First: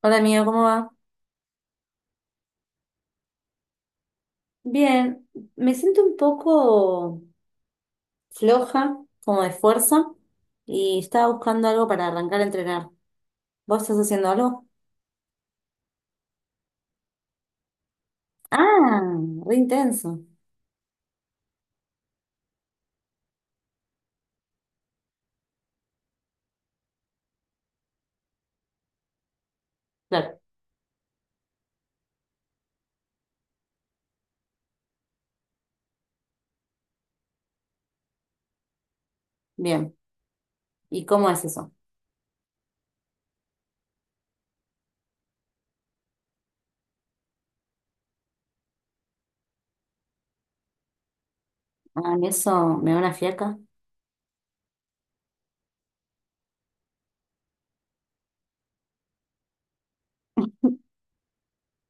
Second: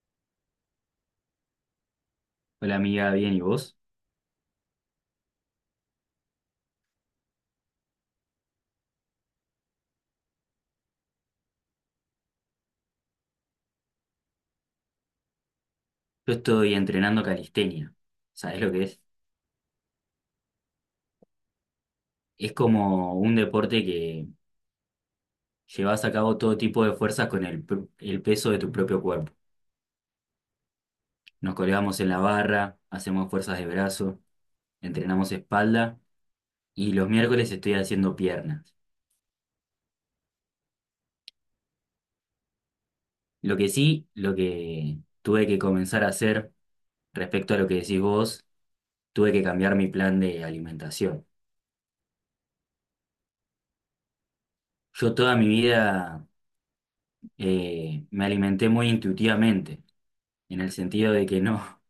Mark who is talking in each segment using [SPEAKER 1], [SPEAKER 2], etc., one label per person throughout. [SPEAKER 1] Hola amigo, ¿cómo va?
[SPEAKER 2] Hola amiga, bien, ¿y vos?
[SPEAKER 1] Bien, me siento un poco floja, como de fuerza, y estaba buscando algo para arrancar a entrenar. ¿Vos estás haciendo algo?
[SPEAKER 2] Yo estoy entrenando calistenia. ¿Sabés lo que
[SPEAKER 1] Ah,
[SPEAKER 2] es?
[SPEAKER 1] re intenso.
[SPEAKER 2] Es como un deporte que llevas a cabo todo tipo de fuerzas con el peso de tu propio cuerpo.
[SPEAKER 1] Claro,
[SPEAKER 2] Nos colgamos en la barra, hacemos fuerzas de brazo, entrenamos espalda y los miércoles estoy haciendo piernas.
[SPEAKER 1] bien. ¿Y cómo es eso?
[SPEAKER 2] Lo que sí, lo que tuve que comenzar a hacer respecto a lo que decís vos, tuve que cambiar mi plan de alimentación.
[SPEAKER 1] Ah, mí eso me da una fiaca.
[SPEAKER 2] Yo toda mi vida me alimenté muy intuitivamente, en el sentido de que no.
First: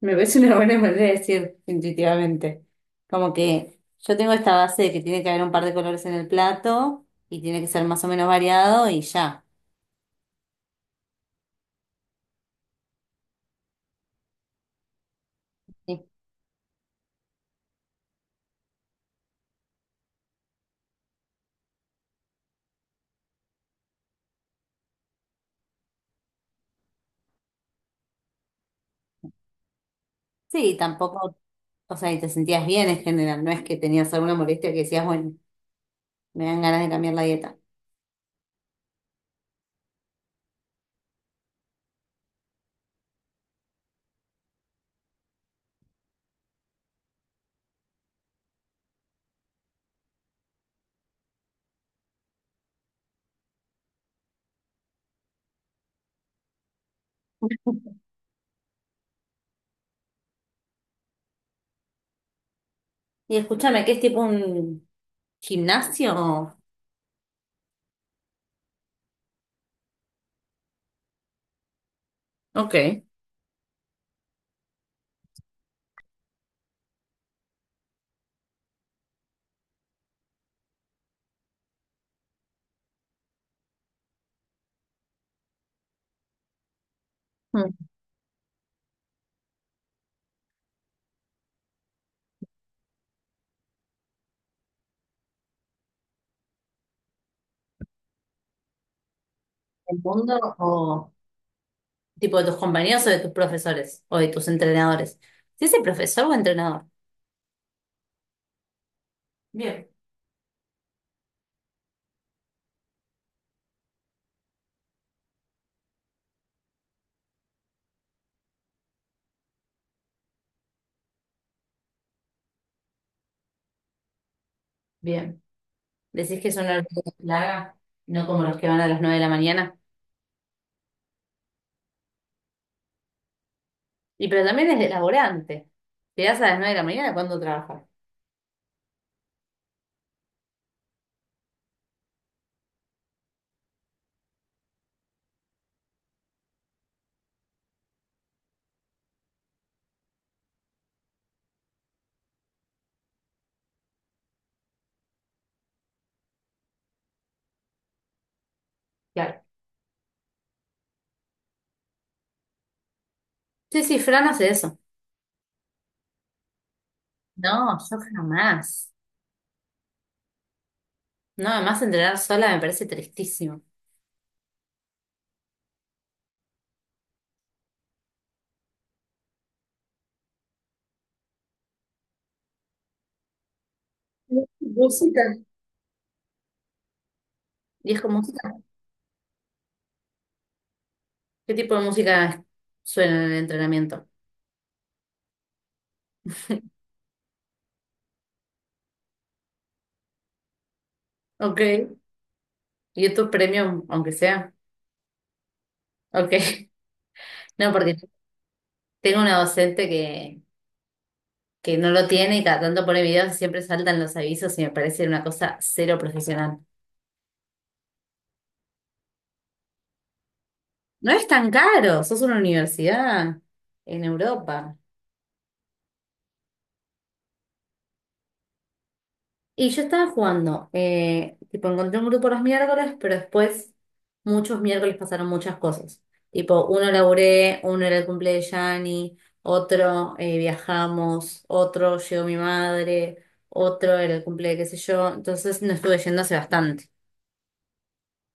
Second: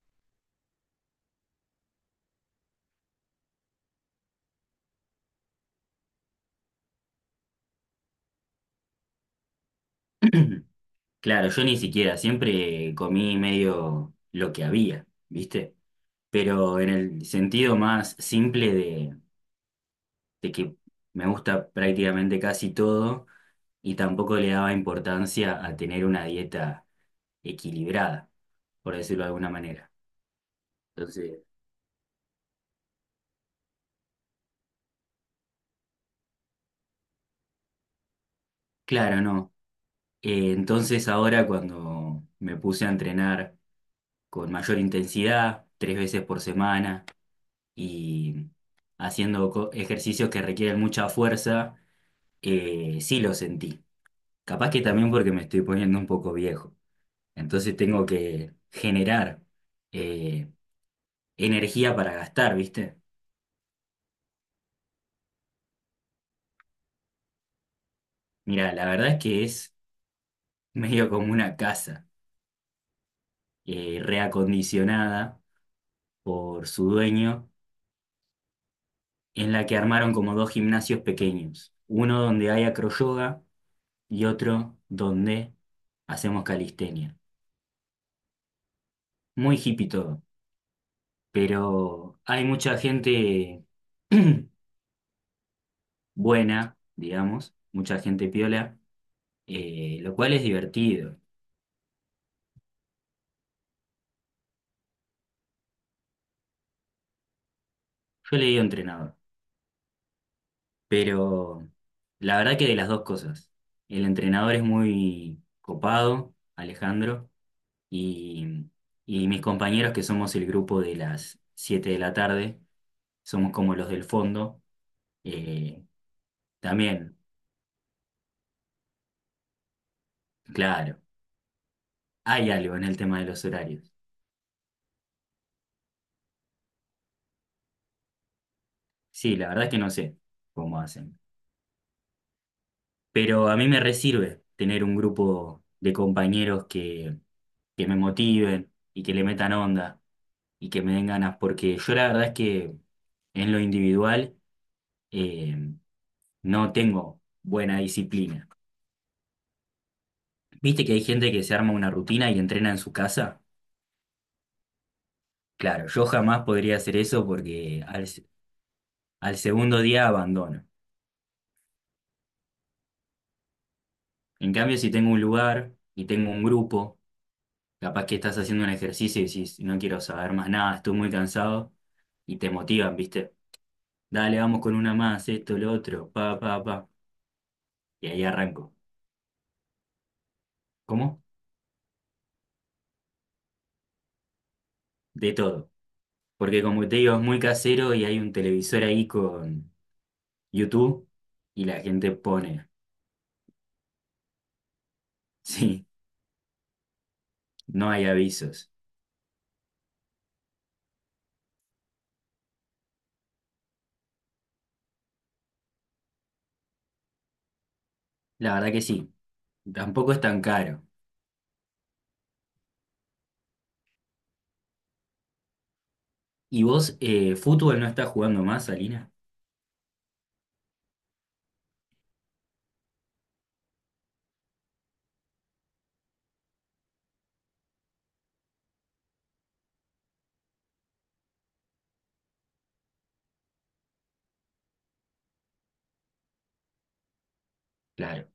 [SPEAKER 1] Me parece una buena manera de decir intuitivamente. Como que yo tengo esta base de que tiene que haber un par de colores en el plato y tiene que ser más o menos variado y ya.
[SPEAKER 2] Claro, yo ni siquiera, siempre comí medio lo que había, ¿viste?
[SPEAKER 1] Sí,
[SPEAKER 2] Pero en el sentido más simple de que me gusta prácticamente casi todo y tampoco le daba importancia a tener una dieta equilibrada, por decirlo de alguna manera.
[SPEAKER 1] Sí, tampoco.
[SPEAKER 2] Entonces,
[SPEAKER 1] O sea, y te sentías bien en general, no es que tenías alguna molestia que decías, bueno, me dan ganas de cambiar la dieta.
[SPEAKER 2] claro, no. Entonces ahora cuando me puse a entrenar con mayor intensidad, tres veces por semana, y haciendo ejercicios que requieren mucha fuerza, sí lo sentí. Capaz que también porque me estoy poniendo un poco viejo. Entonces tengo que generar eh, energía para gastar, ¿viste?
[SPEAKER 1] Y escúchame, ¿qué es tipo un gimnasio?
[SPEAKER 2] Mira, la verdad es que es medio como una casa
[SPEAKER 1] Ok.
[SPEAKER 2] reacondicionada por su dueño, en la que armaron como dos gimnasios pequeños. Uno donde hay acroyoga y otro donde hacemos calistenia.
[SPEAKER 1] Mm.
[SPEAKER 2] Muy hippie todo, pero hay mucha gente buena, digamos, mucha gente piola,
[SPEAKER 1] ¿Del
[SPEAKER 2] lo cual
[SPEAKER 1] mundo
[SPEAKER 2] es
[SPEAKER 1] o
[SPEAKER 2] divertido.
[SPEAKER 1] tipo de tus compañeros o de tus profesores o de tus entrenadores? ¿Sí es profesor o entrenador?
[SPEAKER 2] Yo le digo entrenador,
[SPEAKER 1] Bien.
[SPEAKER 2] pero la verdad que de las dos cosas. El entrenador es muy copado, Alejandro, y, y mis compañeros, que somos el grupo de las 7 de la tarde, somos como los del fondo,
[SPEAKER 1] Bien.
[SPEAKER 2] eh,
[SPEAKER 1] Decís que son horarios
[SPEAKER 2] también,
[SPEAKER 1] larga, no como los que van a las 9 de la mañana.
[SPEAKER 2] claro, hay algo en el tema de los horarios.
[SPEAKER 1] Y pero también es de laburante. Llegás a las 9 de la mañana cuando trabajas.
[SPEAKER 2] Sí, la verdad es que no sé cómo hacen. Pero a mí me resirve tener un grupo de compañeros que me motiven y que le metan onda y que me den ganas, porque yo la verdad es que en lo individual eh, no tengo buena disciplina.
[SPEAKER 1] Claro.
[SPEAKER 2] ¿Viste que hay gente que se arma una rutina y entrena en su casa?
[SPEAKER 1] Sí, sí, Fran hace eso.
[SPEAKER 2] Claro, yo jamás podría hacer eso
[SPEAKER 1] No,
[SPEAKER 2] porque
[SPEAKER 1] yo jamás.
[SPEAKER 2] al segundo día abandono.
[SPEAKER 1] No, además entrenar sola me parece tristísimo.
[SPEAKER 2] En cambio, si tengo un lugar y tengo un grupo, capaz que estás haciendo un ejercicio y decís, no quiero saber más nada, estoy muy cansado, y te motivan, ¿viste? Dale, vamos con una
[SPEAKER 1] Música.
[SPEAKER 2] más, esto, lo otro, pa, pa, pa.
[SPEAKER 1] ¿Y es
[SPEAKER 2] Y
[SPEAKER 1] como,
[SPEAKER 2] ahí arranco. ¿Cómo?
[SPEAKER 1] qué tipo de música suena en el entrenamiento?
[SPEAKER 2] De todo. Porque como te digo, es muy casero y hay un televisor ahí con YouTube
[SPEAKER 1] Ok,
[SPEAKER 2] y la gente pone,
[SPEAKER 1] y esto es premium, aunque sea.
[SPEAKER 2] sí,
[SPEAKER 1] Ok, no,
[SPEAKER 2] no
[SPEAKER 1] porque
[SPEAKER 2] hay avisos.
[SPEAKER 1] tengo una docente que no lo tiene y cada tanto pone videos y siempre saltan los avisos y me parece una cosa cero profesional.
[SPEAKER 2] La verdad que sí, tampoco es tan caro.
[SPEAKER 1] No es tan caro, sos una universidad en Europa.
[SPEAKER 2] ¿Y vos, fútbol no estás jugando más, alina?
[SPEAKER 1] Y yo estaba jugando, tipo, encontré un grupo los miércoles, pero después muchos miércoles pasaron muchas cosas. Tipo, uno laburé, uno era el cumple de Yanni, otro viajamos, otro llegó mi madre, otro era el cumple de qué sé yo. Entonces no estuve yendo hace bastante.
[SPEAKER 2] Claro,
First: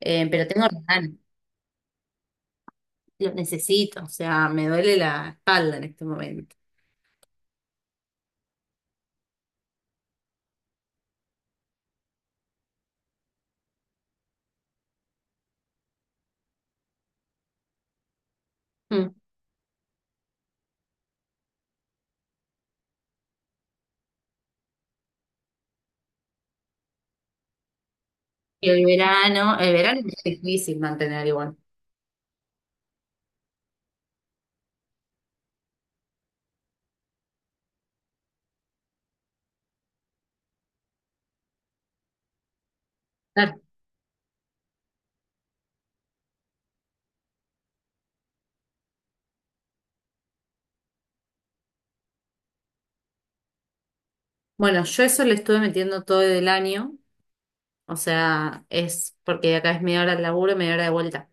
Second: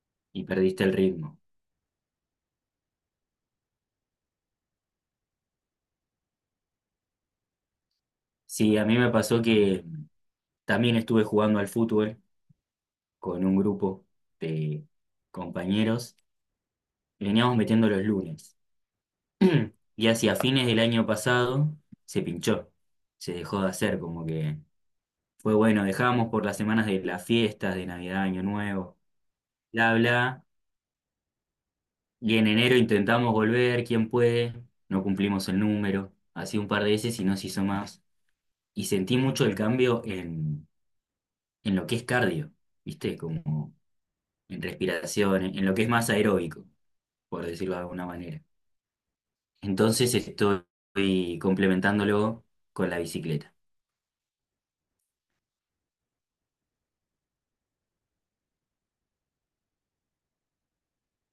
[SPEAKER 2] y
[SPEAKER 1] Pero tengo las
[SPEAKER 2] perdiste el
[SPEAKER 1] ganas,
[SPEAKER 2] ritmo.
[SPEAKER 1] lo necesito, o sea, me duele la espalda en este momento.
[SPEAKER 2] Sí, a mí me pasó que también estuve jugando al fútbol con un grupo de compañeros y veníamos metiendo los lunes.
[SPEAKER 1] Mm.
[SPEAKER 2] Y hacia fines del año pasado se pinchó, se dejó de hacer, como que fue bueno, dejamos por las semanas de las fiestas, de Navidad, Año
[SPEAKER 1] Y
[SPEAKER 2] Nuevo,
[SPEAKER 1] el
[SPEAKER 2] bla,
[SPEAKER 1] verano es
[SPEAKER 2] bla.
[SPEAKER 1] difícil mantener igual.
[SPEAKER 2] Y en enero intentamos volver, quién puede, no cumplimos el número, así un par de veces y no se hizo más. Y sentí mucho el cambio en lo que es cardio, ¿viste?
[SPEAKER 1] Claro.
[SPEAKER 2] Como en respiración, en lo que es más aeróbico, por decirlo de alguna manera. Entonces estoy complementándolo con la bicicleta.
[SPEAKER 1] Bueno, yo eso le estuve metiendo todo el año. O sea, es porque de acá es media hora de laburo, y media hora de vuelta.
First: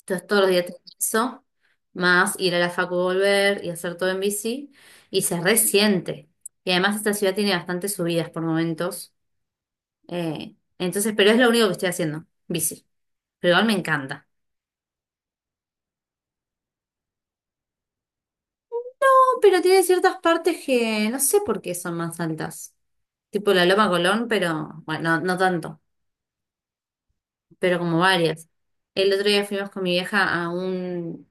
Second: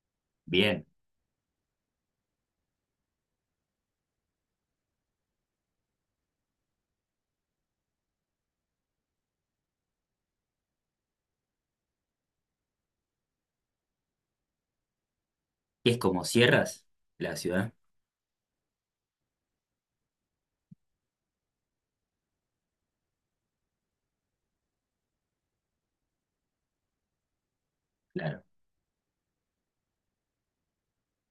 [SPEAKER 1] Entonces todos los días tengo
[SPEAKER 2] Bien.
[SPEAKER 1] eso, más ir a la facu, y volver y hacer todo en bici, y se resiente. Y además esta ciudad tiene bastantes subidas por momentos, entonces, pero es lo único que estoy haciendo, bici. Pero igual me encanta.
[SPEAKER 2] ¿Es como sierras la ciudad?
[SPEAKER 1] No, pero tiene ciertas partes que no sé por qué son más altas. Tipo la Loma Colón, pero bueno, no, no tanto, pero como
[SPEAKER 2] Claro.
[SPEAKER 1] varias. El otro día fuimos con mi vieja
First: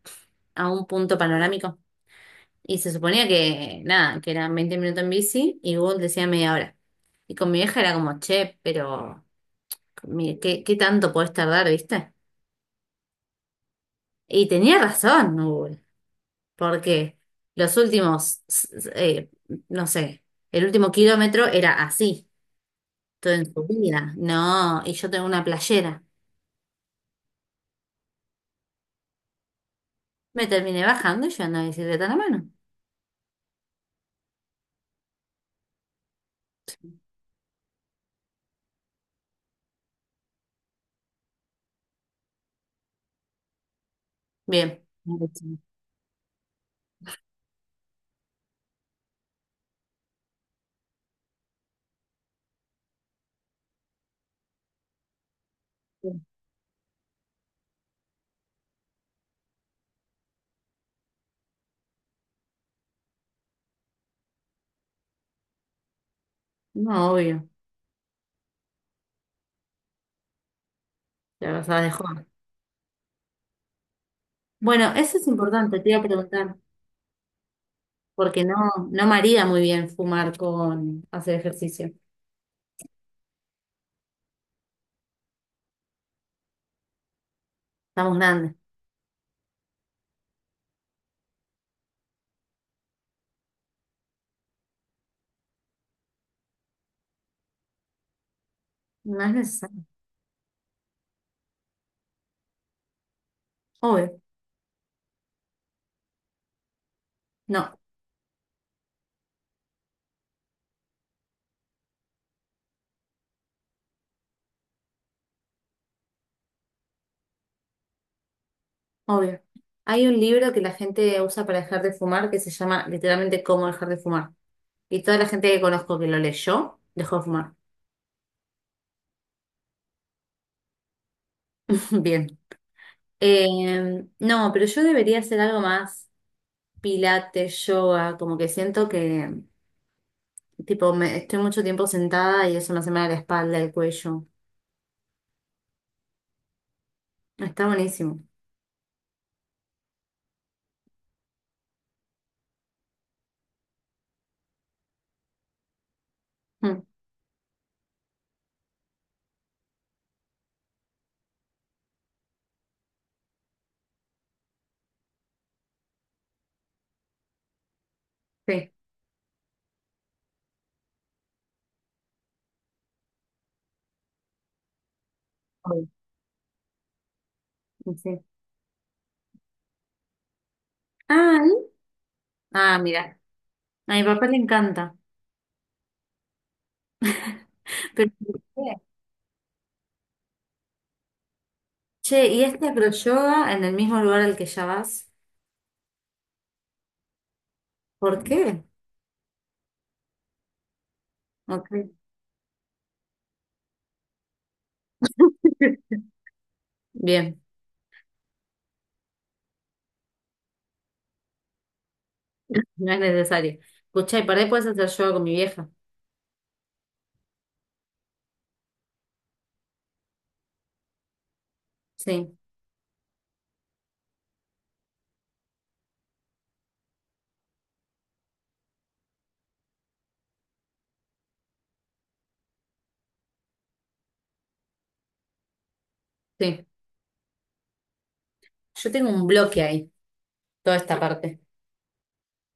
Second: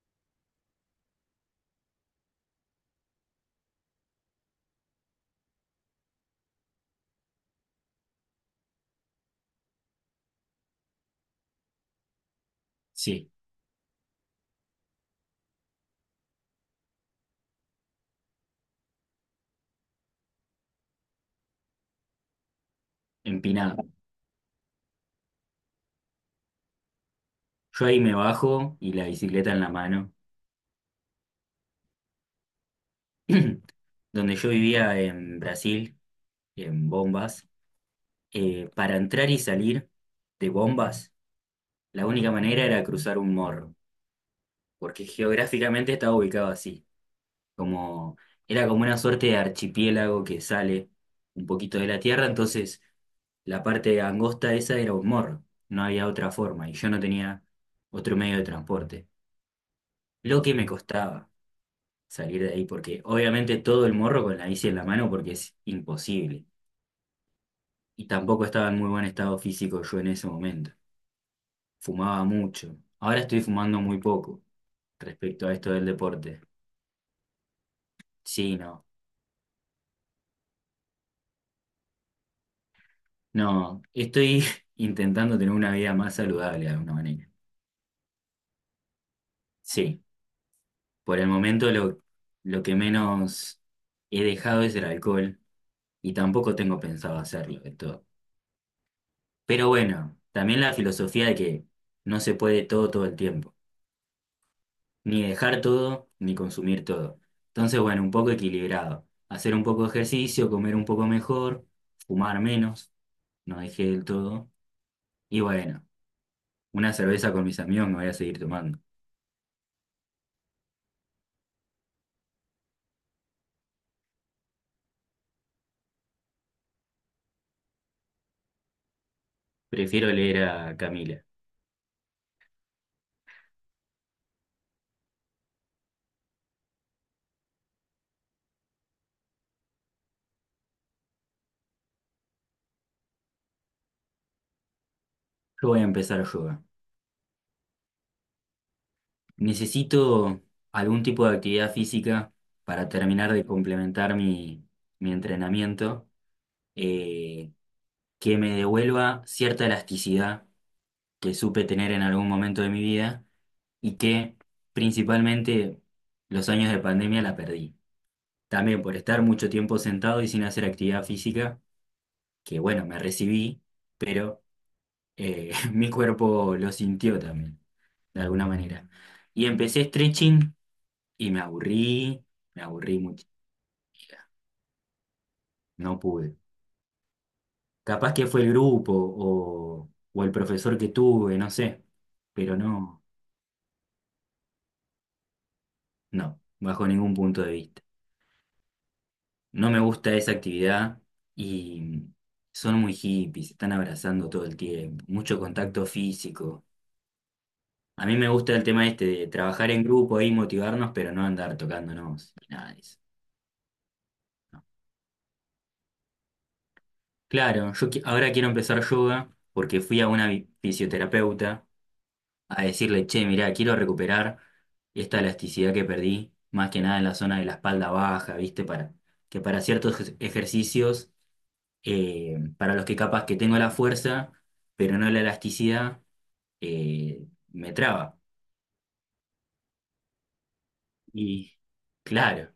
[SPEAKER 1] a un punto panorámico. Y se suponía que, nada, que eran 20 minutos en bici y Google decía media hora. Y con mi vieja era como, che, pero mire, ¿qué, qué tanto podés tardar, viste?
[SPEAKER 2] Sí,
[SPEAKER 1] Y tenía razón Google, porque los últimos, no sé, el último kilómetro era así, todo en
[SPEAKER 2] empinado.
[SPEAKER 1] subida, no, y yo tengo una playera.
[SPEAKER 2] Yo ahí me bajo y la bicicleta en la mano.
[SPEAKER 1] Me terminé bajando y yo ando en bicicleta en la mano.
[SPEAKER 2] Donde yo vivía en Brasil, en Bombas, para entrar y salir de Bombas, la única manera era cruzar un morro,
[SPEAKER 1] Bien.
[SPEAKER 2] porque geográficamente estaba ubicado así, como era como una suerte de archipiélago que sale un poquito de la tierra, entonces la parte angosta esa era un morro, no había otra forma y yo no tenía otro medio de transporte. Lo que me costaba salir de ahí, porque obviamente todo el morro con la bici en la mano porque es imposible.
[SPEAKER 1] No, obvio,
[SPEAKER 2] Y tampoco estaba en muy buen estado físico yo en ese momento.
[SPEAKER 1] la verdad dejó.
[SPEAKER 2] Fumaba mucho. Ahora estoy fumando muy poco
[SPEAKER 1] Bueno, eso es
[SPEAKER 2] respecto a esto
[SPEAKER 1] importante,
[SPEAKER 2] del
[SPEAKER 1] te iba a
[SPEAKER 2] deporte.
[SPEAKER 1] preguntar. Porque no,
[SPEAKER 2] Sí, no.
[SPEAKER 1] no marida muy bien fumar con hacer ejercicio.
[SPEAKER 2] No, estoy intentando tener una vida más saludable de alguna manera.
[SPEAKER 1] Estamos grandes.
[SPEAKER 2] Sí, por el momento lo que menos he dejado es el alcohol y tampoco tengo pensado hacerlo de todo.
[SPEAKER 1] No es
[SPEAKER 2] Pero
[SPEAKER 1] necesario.
[SPEAKER 2] bueno, también la filosofía de que no se puede todo todo el tiempo,
[SPEAKER 1] Obvio.
[SPEAKER 2] ni dejar todo, ni consumir todo.
[SPEAKER 1] No,
[SPEAKER 2] Entonces, bueno, un poco equilibrado. Hacer un poco de ejercicio, comer un poco mejor, fumar menos, no dejé del todo. Y bueno, una cerveza con mis amigos me voy a seguir tomando.
[SPEAKER 1] obvio. Hay un libro que la gente usa para dejar de fumar que se llama literalmente Cómo dejar de fumar. Y toda la gente que conozco que lo leyó dejó de fumar.
[SPEAKER 2] Prefiero leer a Camila.
[SPEAKER 1] Bien. No, pero yo debería hacer algo más, pilates, yoga, como que siento que tipo me, estoy mucho tiempo sentada y eso me hace mal a la espalda, el cuello.
[SPEAKER 2] Yo voy a empezar yoga.
[SPEAKER 1] Está buenísimo.
[SPEAKER 2] Necesito algún tipo de actividad física para terminar de complementar mi entrenamiento,
[SPEAKER 1] Mm,
[SPEAKER 2] eh, que me devuelva cierta elasticidad que supe tener en algún momento de mi vida y que principalmente los años de pandemia la perdí.
[SPEAKER 1] sí.
[SPEAKER 2] También por estar mucho tiempo sentado y sin hacer actividad física, que bueno, me recibí, pero
[SPEAKER 1] Obvio.
[SPEAKER 2] mi cuerpo lo sintió también,
[SPEAKER 1] Sí.
[SPEAKER 2] de alguna manera. Y empecé stretching y
[SPEAKER 1] Ah,
[SPEAKER 2] me
[SPEAKER 1] Ah,
[SPEAKER 2] aburrí
[SPEAKER 1] mira,
[SPEAKER 2] mucho,
[SPEAKER 1] a mi papá le encanta.
[SPEAKER 2] no pude.
[SPEAKER 1] Pero,
[SPEAKER 2] Capaz que
[SPEAKER 1] ¿por
[SPEAKER 2] fue el
[SPEAKER 1] qué?
[SPEAKER 2] grupo o el profesor que tuve, no sé,
[SPEAKER 1] Che, ¿y
[SPEAKER 2] pero
[SPEAKER 1] este
[SPEAKER 2] no,
[SPEAKER 1] acroyoga en el mismo lugar al que ya vas?
[SPEAKER 2] no, bajo ningún punto de vista.
[SPEAKER 1] ¿Por qué?
[SPEAKER 2] No me gusta esa actividad
[SPEAKER 1] Ok.
[SPEAKER 2] y son muy hippies, se están abrazando todo el tiempo, mucho contacto físico.
[SPEAKER 1] Bien,
[SPEAKER 2] A mí me gusta el tema este de trabajar en grupo y motivarnos, pero no andar tocándonos, ni nada de
[SPEAKER 1] no es
[SPEAKER 2] eso.
[SPEAKER 1] necesario. Escuchá, y por ahí puedes hacer yoga con mi vieja.
[SPEAKER 2] Claro, yo ahora quiero empezar yoga porque fui a una fisioterapeuta
[SPEAKER 1] Sí,
[SPEAKER 2] a decirle, che, mirá, quiero recuperar esta elasticidad que perdí, más que nada en la zona de la espalda baja, ¿viste? Que para ciertos ejercicios, para los que capaz que tengo la fuerza, pero no la elasticidad,
[SPEAKER 1] sí.
[SPEAKER 2] eh, me traba.
[SPEAKER 1] Yo tengo un bloque ahí, toda esta parte.
[SPEAKER 2] Y claro.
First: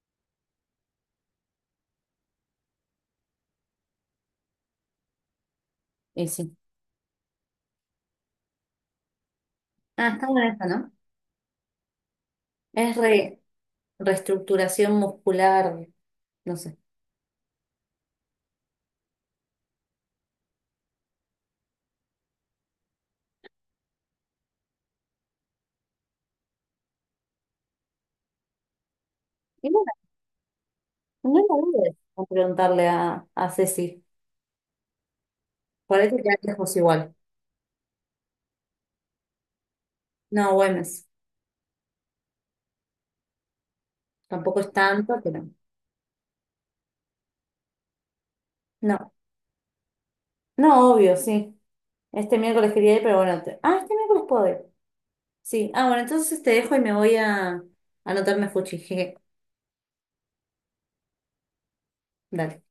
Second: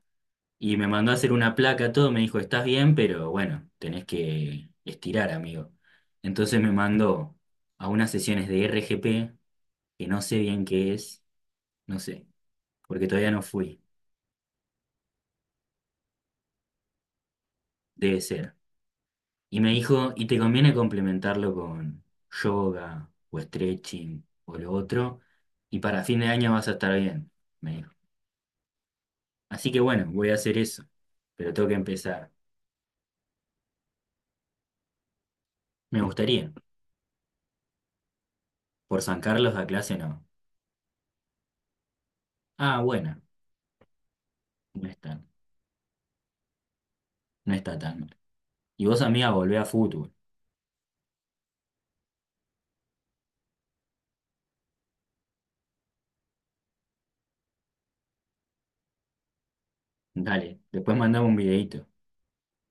[SPEAKER 2] Y me mandó a hacer una placa, todo, me dijo, estás bien, pero bueno, tenés que estirar, amigo.
[SPEAKER 1] Y sí.
[SPEAKER 2] Entonces me mandó a unas sesiones de RGP, que
[SPEAKER 1] Ah,
[SPEAKER 2] no
[SPEAKER 1] está
[SPEAKER 2] sé
[SPEAKER 1] buena
[SPEAKER 2] bien
[SPEAKER 1] esta, ¿no?
[SPEAKER 2] qué es, no sé,
[SPEAKER 1] Es
[SPEAKER 2] porque todavía no fui,
[SPEAKER 1] reestructuración muscular, no sé.
[SPEAKER 2] debe ser. Y me dijo, y te conviene complementarlo con yoga o stretching o lo otro, y para fin de año vas a estar bien, me dijo.
[SPEAKER 1] Y
[SPEAKER 2] Así que
[SPEAKER 1] bueno,
[SPEAKER 2] bueno, voy a hacer eso,
[SPEAKER 1] no la
[SPEAKER 2] pero tengo que
[SPEAKER 1] dudes a
[SPEAKER 2] empezar.
[SPEAKER 1] preguntarle a Ceci. Por
[SPEAKER 2] Me
[SPEAKER 1] ahí te quedas
[SPEAKER 2] gustaría,
[SPEAKER 1] lejos igual.
[SPEAKER 2] por San Carlos la clase no.
[SPEAKER 1] No, Güemes.
[SPEAKER 2] Ah, bueno,
[SPEAKER 1] Tampoco es
[SPEAKER 2] no
[SPEAKER 1] tanto,
[SPEAKER 2] está,
[SPEAKER 1] pero.
[SPEAKER 2] no está tan mal. Y vos,
[SPEAKER 1] No,
[SPEAKER 2] amiga, volvé a fútbol.
[SPEAKER 1] no, obvio, sí. Este miércoles quería ir, pero bueno. Ah, este miércoles puedo ir. Sí. Ah, bueno, entonces te dejo y me voy a anotarme fuchi. Jeje.
[SPEAKER 2] Dale, después mandame un videíto.
[SPEAKER 1] Dale.